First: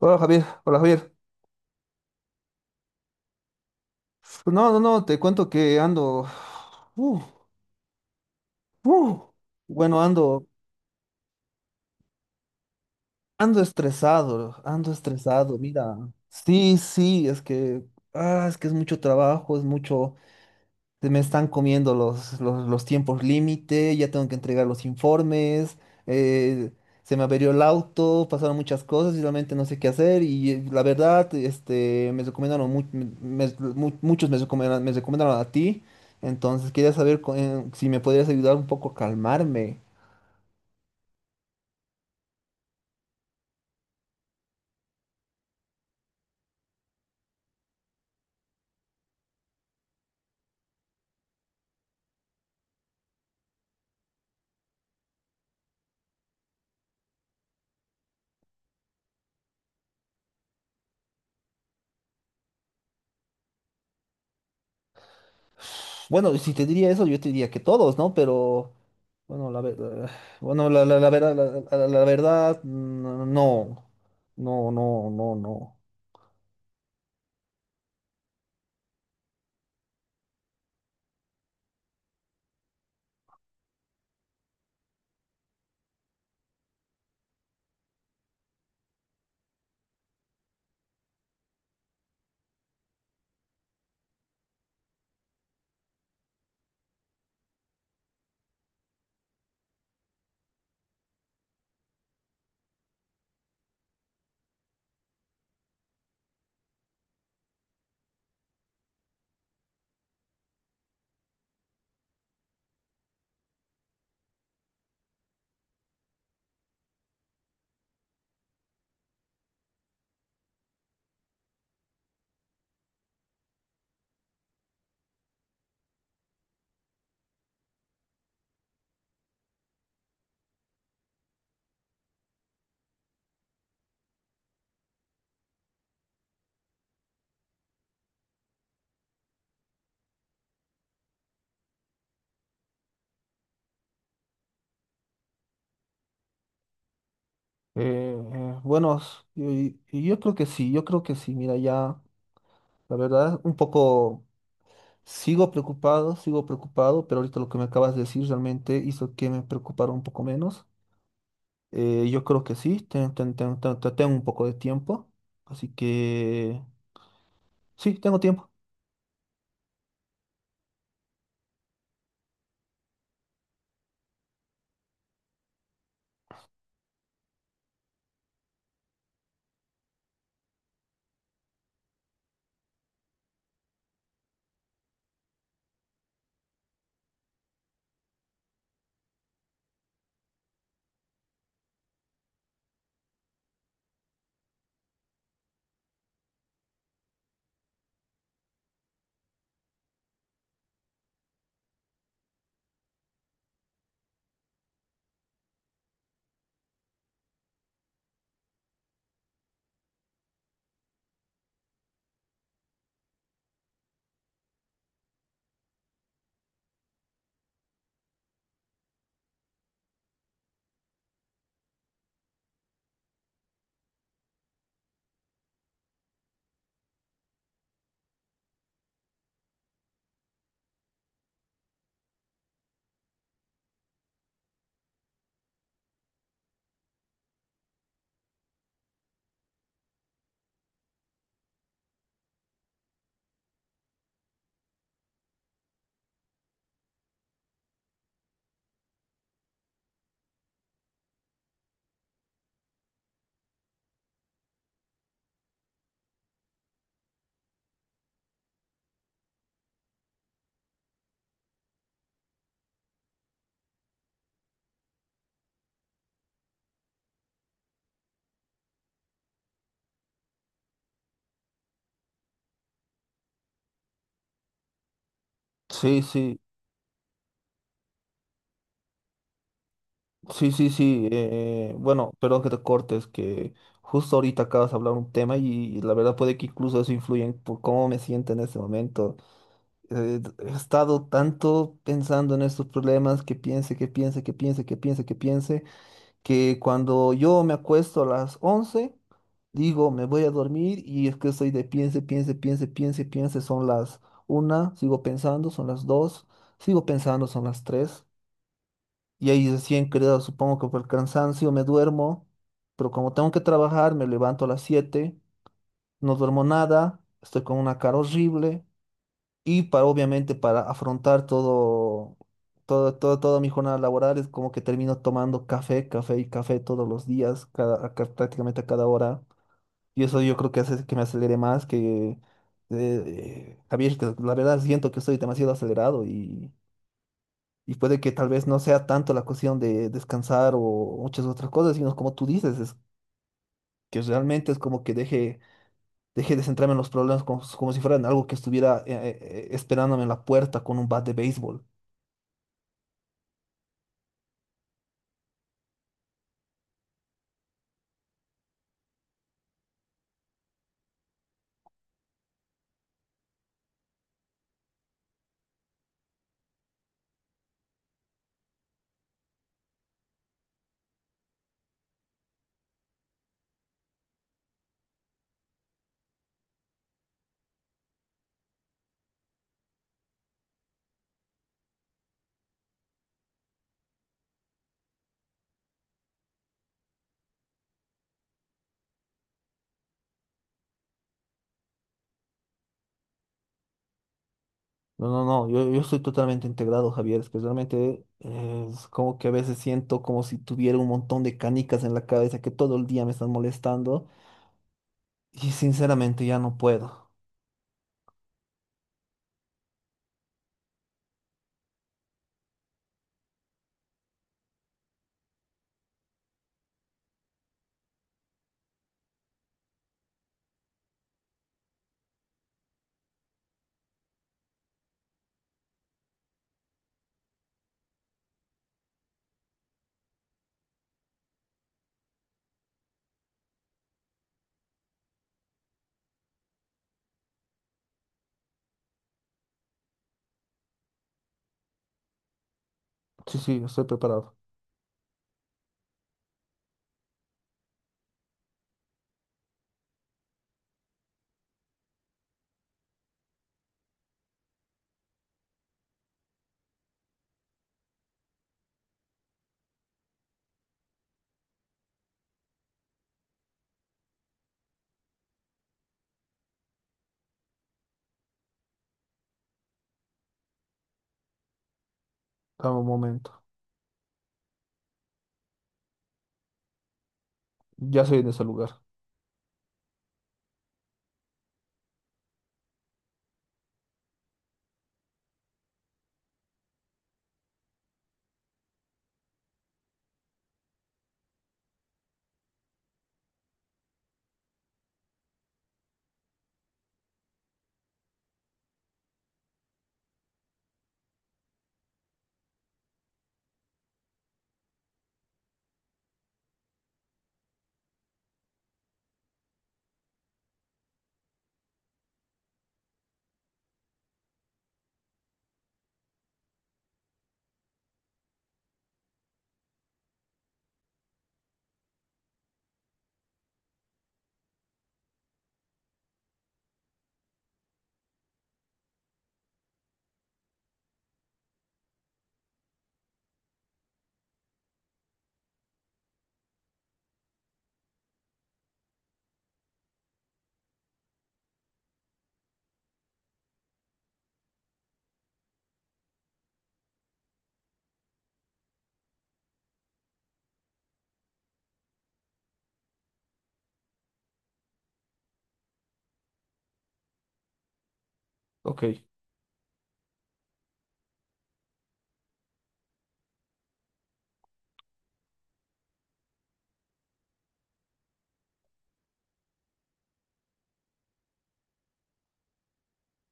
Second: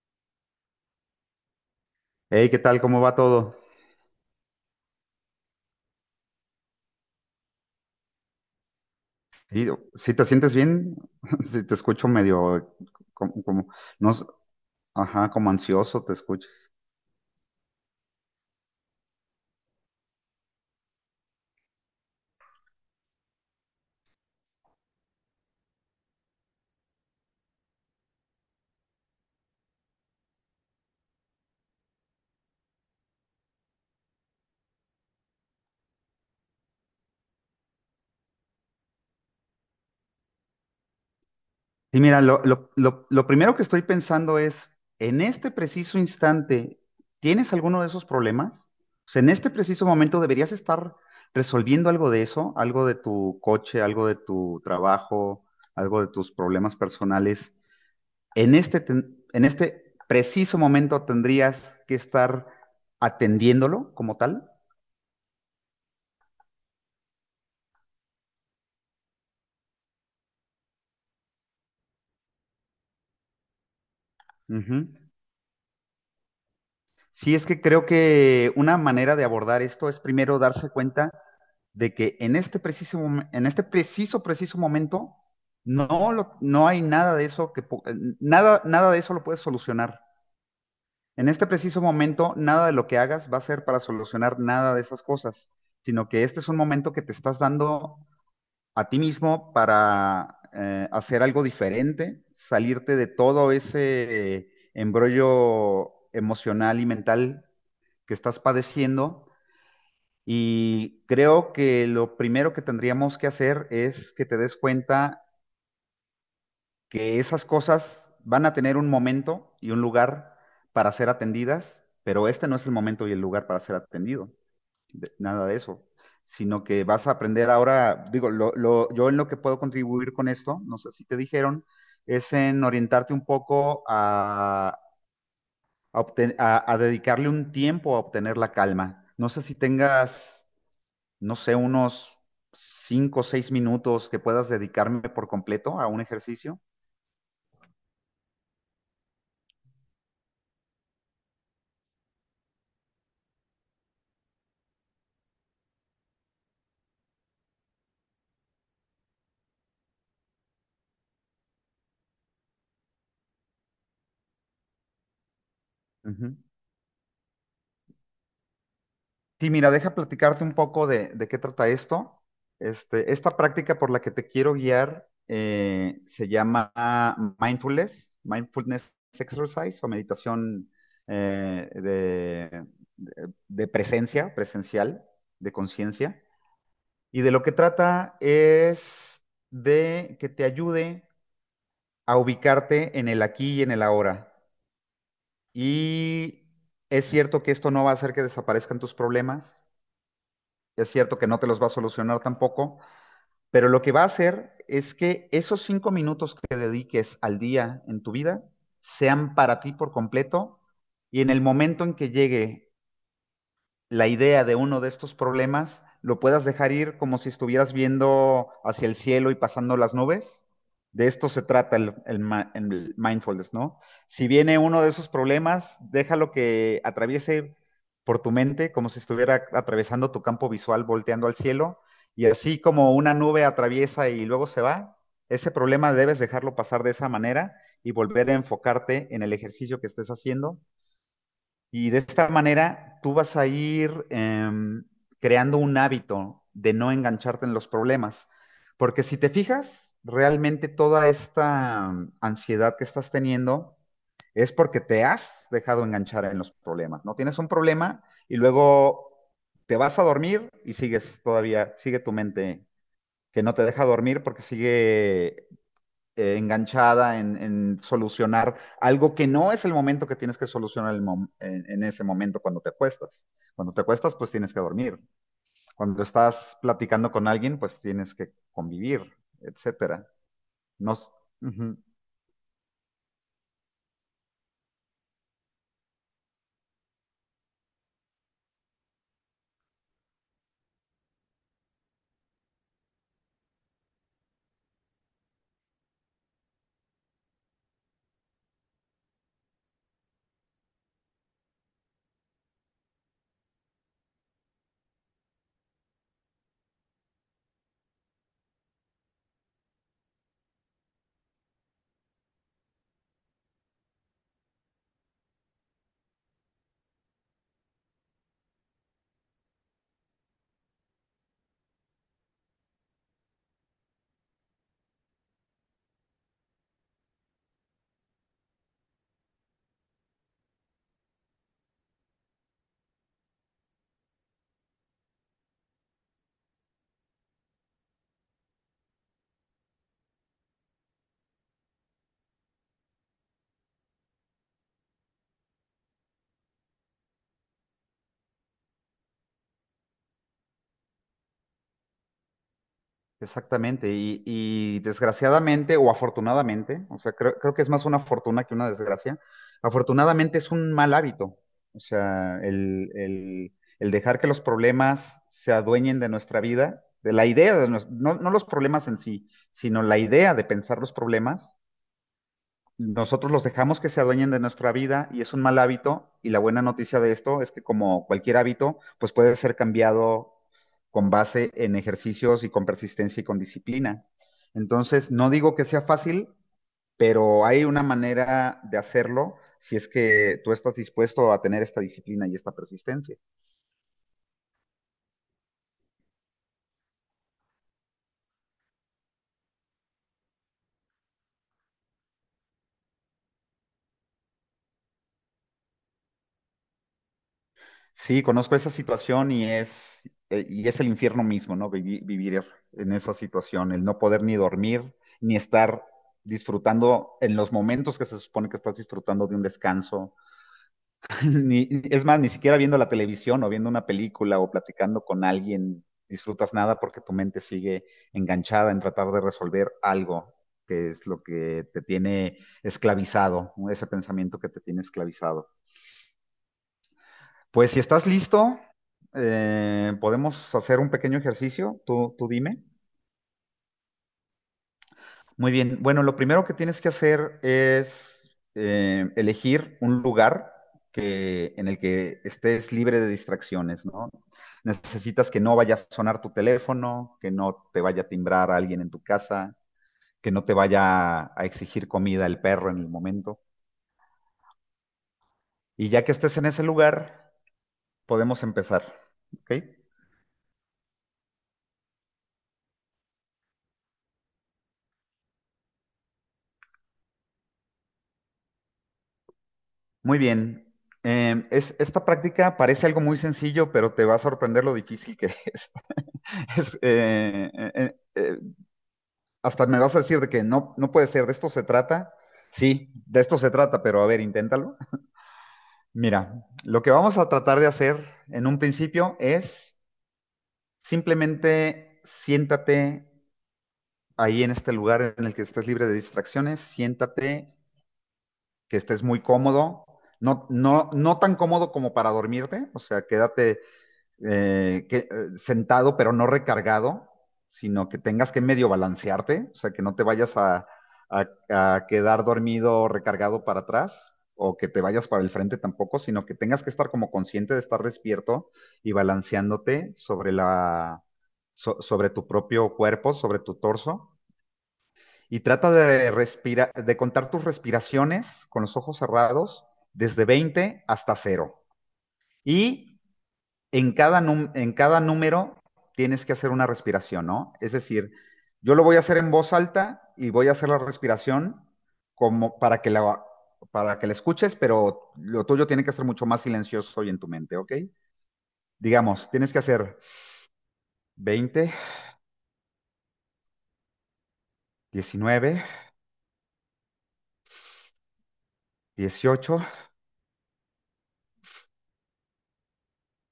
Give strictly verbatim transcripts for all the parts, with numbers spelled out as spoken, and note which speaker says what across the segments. Speaker 1: Hola Javier, hola Javier.
Speaker 2: Hey, ¿qué tal? ¿Cómo va todo?
Speaker 1: No, no, no, te cuento que ando, uh, uh,
Speaker 2: Sí,
Speaker 1: bueno,
Speaker 2: si te
Speaker 1: ando,
Speaker 2: sientes bien, si te escucho medio como,
Speaker 1: ando
Speaker 2: como- no, s-
Speaker 1: estresado, ando
Speaker 2: ajá, como
Speaker 1: estresado, mira.
Speaker 2: ansioso te escucho.
Speaker 1: Sí, sí, es que, ah, es que es mucho trabajo, es mucho, se me están comiendo los, los, los tiempos límite, ya tengo que entregar los informes, eh, se me averió el auto, pasaron muchas cosas y realmente no sé qué hacer y eh, la verdad, este, me recomendaron, mu- me- mu- muchos me recomendaron, me recomendaron a ti, entonces quería saber co- eh, si me podrías ayudar un poco a calmarme.
Speaker 2: Sí, mira, lo, lo, lo, lo primero que estoy pensando es, en este preciso instante, ¿tienes alguno de esos problemas? O sea, en este preciso momento deberías estar resolviendo algo de eso, algo de tu coche, algo de tu trabajo, algo de tus problemas personales. En este, ten- en este preciso momento tendrías que estar atendiéndolo como tal.
Speaker 1: Bueno, si te diría eso, yo te diría que todos, ¿no? Pero, bueno, la, verdad bueno, la, la, la verdad, la, la- la verdad, no, no,
Speaker 2: Ujú.
Speaker 1: no, no, no.
Speaker 2: Sí, es que creo que una manera de abordar esto es primero darse cuenta de que en este preciso, mom- en este preciso, preciso momento no, lo- no hay nada de eso que, po- nada, nada de eso lo puedes solucionar. En este preciso momento, nada de lo que hagas va a ser para solucionar nada de esas cosas, sino que este es un momento que te estás dando a ti mismo para eh, hacer algo diferente, salirte de todo ese eh, embrollo emocional y mental que estás padeciendo. Y creo que lo primero que tendríamos que hacer es que te des cuenta que esas cosas van a tener un momento y un lugar para ser atendidas, pero este no es el momento y el lugar para ser atendido de- nada de eso, sino que vas a aprender ahora, digo, lo, lo- yo en lo que puedo contribuir con esto, no sé si te dijeron, es en orientarte un poco a, a obten- a- a dedicarle un tiempo a obtener la calma. No sé si tengas, no sé, unos cinco o seis minutos que puedas dedicarme por completo a un ejercicio.
Speaker 1: Eh, eh, bueno, s- y- y yo, creo que sí, yo creo que sí. Mira, ya, la verdad, un poco sigo preocupado, sigo preocupado, pero ahorita lo que me acabas de decir realmente hizo que me preocupara un poco menos. Eh, yo creo que sí, ten- ten- ten- ten- ten- tengo un poco de tiempo, así que sí, tengo tiempo.
Speaker 2: Sí, mira, deja platicarte un poco de, de qué trata esto. Este, esta práctica por la que te quiero guiar eh, se llama mindfulness, mindfulness exercise o meditación eh, de, de- de presencia, presencial, de conciencia. Y de lo que trata es de que te ayude a ubicarte en el aquí y en el ahora. Y es cierto que esto no va a hacer que desaparezcan tus problemas. Es cierto que no te los va a solucionar tampoco, pero lo que va a hacer es que esos cinco minutos que dediques al día en tu vida sean para ti por completo y en el momento en que llegue la idea de uno de estos problemas lo puedas dejar ir como si estuvieras viendo hacia el cielo y pasando las nubes. De esto se trata el, el el mindfulness, ¿no? Si viene uno de esos problemas, déjalo que atraviese por tu mente como si estuviera atravesando tu campo visual, volteando al cielo, y así como una nube atraviesa y luego se va, ese problema debes dejarlo pasar de esa manera y volver a enfocarte en el ejercicio que estés haciendo y de esta manera tú vas a ir em, creando un hábito de no engancharte en los problemas. Porque si te fijas, realmente toda esta mm, ansiedad que estás teniendo es porque te has dejado enganchar en los problemas, ¿no? Tienes un problema y luego te vas a dormir y sigues todavía, sigue tu mente que no te deja dormir porque sigue eh, enganchada en, en, solucionar algo que no es el momento que tienes que solucionar el mom- en, en ese momento cuando te acuestas. Cuando te acuestas, pues tienes que dormir.
Speaker 1: Sí,
Speaker 2: Cuando
Speaker 1: sí,
Speaker 2: estás platicando con alguien, pues tienes que convivir, etcétera.
Speaker 1: sí, sí,
Speaker 2: No, s-
Speaker 1: sí. Eh,
Speaker 2: Ujú.
Speaker 1: bueno, perdón que te cortes, que justo ahorita acabas de hablar un tema y, la verdad puede que incluso eso influya en por cómo me siento en este momento. Eh, he estado tanto pensando en estos problemas que piense, que piense, que piense, que piense, que piense, que cuando yo me acuesto a las once digo, me voy a dormir y es que estoy de piense, piense, piense, piense, piense, son las una sigo pensando, son las dos sigo pensando, son las tres y ahí recién creo, supongo que por el cansancio me duermo, pero como tengo que trabajar, me levanto a las siete, no duermo nada, estoy con una cara horrible. Y para, obviamente, para afrontar todo, todo, todo, toda mi jornada laboral, es como que termino tomando café, café y café todos los días, cada, a ca- prácticamente a cada hora. Y eso yo creo que hace que me acelere más, que, eh, Javier, que la verdad siento que estoy demasiado acelerado y, y puede que tal vez no sea tanto la cuestión de descansar o muchas otras cosas, sino como tú dices, es que realmente es como que deje, deje de centrarme en los problemas como, como si fueran algo que estuviera eh, eh, eh, esperándome en la puerta con un bat de béisbol.
Speaker 2: Exactamente, y, y desgraciadamente o afortunadamente, o sea, creo, creo que es más una fortuna que una desgracia, afortunadamente es un mal hábito, o sea, el, el- el dejar que los problemas se adueñen de nuestra vida, de la idea, de nues- no, no los problemas en sí, sino la idea de pensar los problemas, nosotros los dejamos que se adueñen de nuestra vida y es un mal hábito y la buena noticia de esto es que como cualquier hábito, pues puede ser cambiado con base en ejercicios y con persistencia y con disciplina. Entonces, no digo que sea fácil, pero hay una manera de hacerlo si es que tú estás dispuesto a tener esta disciplina y esta persistencia.
Speaker 1: No, no, no, yo, yo estoy totalmente integrado, Javier, es que realmente eh, es como que a veces siento como si tuviera un montón de canicas en la cabeza que todo el día me están molestando y sinceramente ya no puedo.
Speaker 2: Sí, conozco esa situación y es, eh, y es el infierno mismo, ¿no? Vivi- Vivir, en esa situación, el no poder ni dormir, ni estar disfrutando en los momentos que se supone que estás disfrutando de un descanso. Ni, es más, ni siquiera viendo la televisión o viendo una película o platicando con alguien disfrutas nada porque tu mente sigue enganchada en tratar de resolver algo, que es lo que te tiene esclavizado, ese pensamiento que te tiene esclavizado. Pues si estás listo, eh, podemos hacer un pequeño ejercicio. Tú, tú dime.
Speaker 1: Sí, sí, estoy preparado.
Speaker 2: Muy bien. Bueno, lo primero que tienes que hacer es eh, elegir un lugar que, en el que estés libre de distracciones, ¿no? Necesitas que no vaya a sonar tu teléfono, que no te vaya a timbrar alguien en tu casa, que no te vaya a exigir comida el perro en el momento. Y ya que estés en ese lugar, podemos empezar. ¿Ok?
Speaker 1: Dame un momento. Ya soy en ese lugar.
Speaker 2: Muy bien. Em, es, esta práctica parece algo muy sencillo, pero te va a sorprender lo difícil que es. Es, eh, eh, eh, eh, hasta me vas a decir de que no, no puede ser, de esto se trata. Sí, de esto se trata, pero a ver, inténtalo. Mira, lo que vamos a tratar de hacer en un principio es simplemente siéntate ahí en este lugar en el que estés libre de distracciones, siéntate, que estés muy cómodo, no, no, no tan cómodo como para dormirte, o sea, quédate eh, que, eh, sentado pero no recargado, sino que tengas que medio balancearte, o sea, que no te vayas a, a, a quedar dormido recargado para atrás o que te vayas para el frente tampoco, sino que tengas que estar como consciente de estar despierto y balanceándote sobre la, so- sobre tu propio cuerpo, sobre tu torso. Y trata de respirar, de contar tus respiraciones con los ojos cerrados desde veinte hasta cero. Y en cada, num- en cada número tienes que hacer una respiración, ¿no? Es decir, yo lo voy a hacer en voz alta y voy a hacer la respiración como para que la, para que la escuches, pero lo tuyo tiene que ser mucho más silencioso y en tu mente, ¿ok?
Speaker 1: Ok.
Speaker 2: Digamos, tienes que hacer veinte, diecinueve, dieciocho,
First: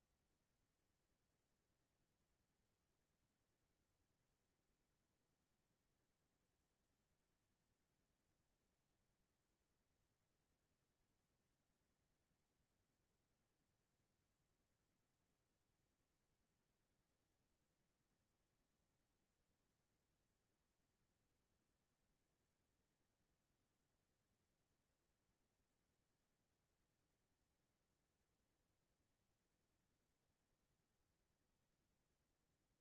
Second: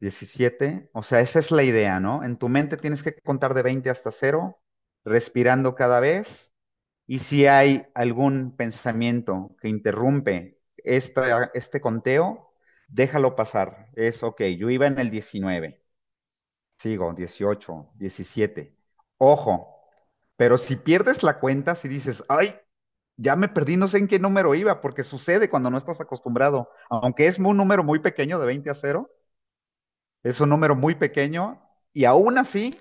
Speaker 2: diecisiete, o sea, esa es la idea, ¿no? En tu mente tienes que contar de veinte hasta cero, respirando cada vez. Y si hay algún pensamiento que interrumpe esta- este conteo, déjalo pasar. Es ok, yo iba en el diecinueve, sigo, dieciocho, diecisiete. Ojo, pero si pierdes la cuenta, si dices, ay, ya me perdí, no sé en qué número iba, porque sucede cuando no estás acostumbrado. Aunque es un número muy pequeño, de veinte a cero, es un número muy pequeño, y aún así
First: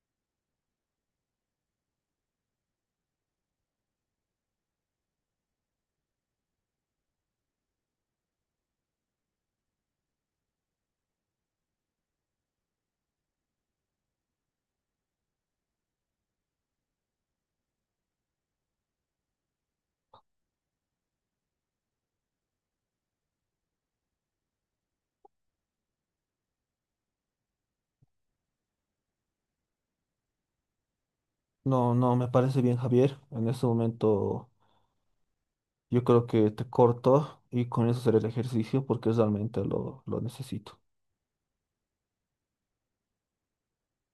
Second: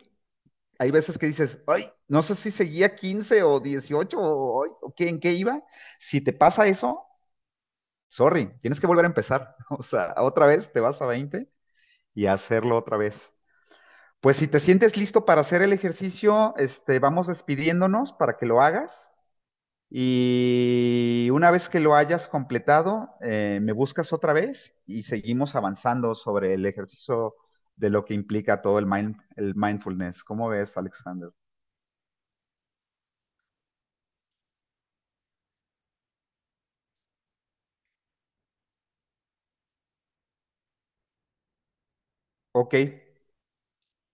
Speaker 2: hay veces que dices, ay, no sé si seguía quince o dieciocho o, ay, o qué, en qué iba. Si te pasa eso, sorry, tienes que volver a empezar. O sea, otra vez te vas a veinte y a hacerlo otra vez. Pues si te sientes listo para hacer el ejercicio, este, vamos despidiéndonos para que lo hagas. Y una vez que lo hayas completado, eh, me buscas otra vez y seguimos avanzando sobre el ejercicio de lo que implica todo el, mind, el mindfulness. ¿Cómo ves, Alexander?
Speaker 1: No, no, me parece bien, Javier. En este momento yo creo que te corto y con eso será el ejercicio porque realmente lo, lo necesito.
Speaker 2: Ok,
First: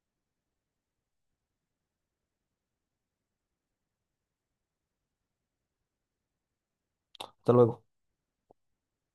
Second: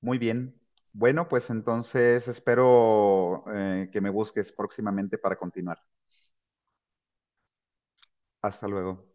Speaker 2: muy bien. Bueno, pues entonces espero eh, que me busques próximamente para continuar.
Speaker 1: Hasta luego.
Speaker 2: Hasta luego.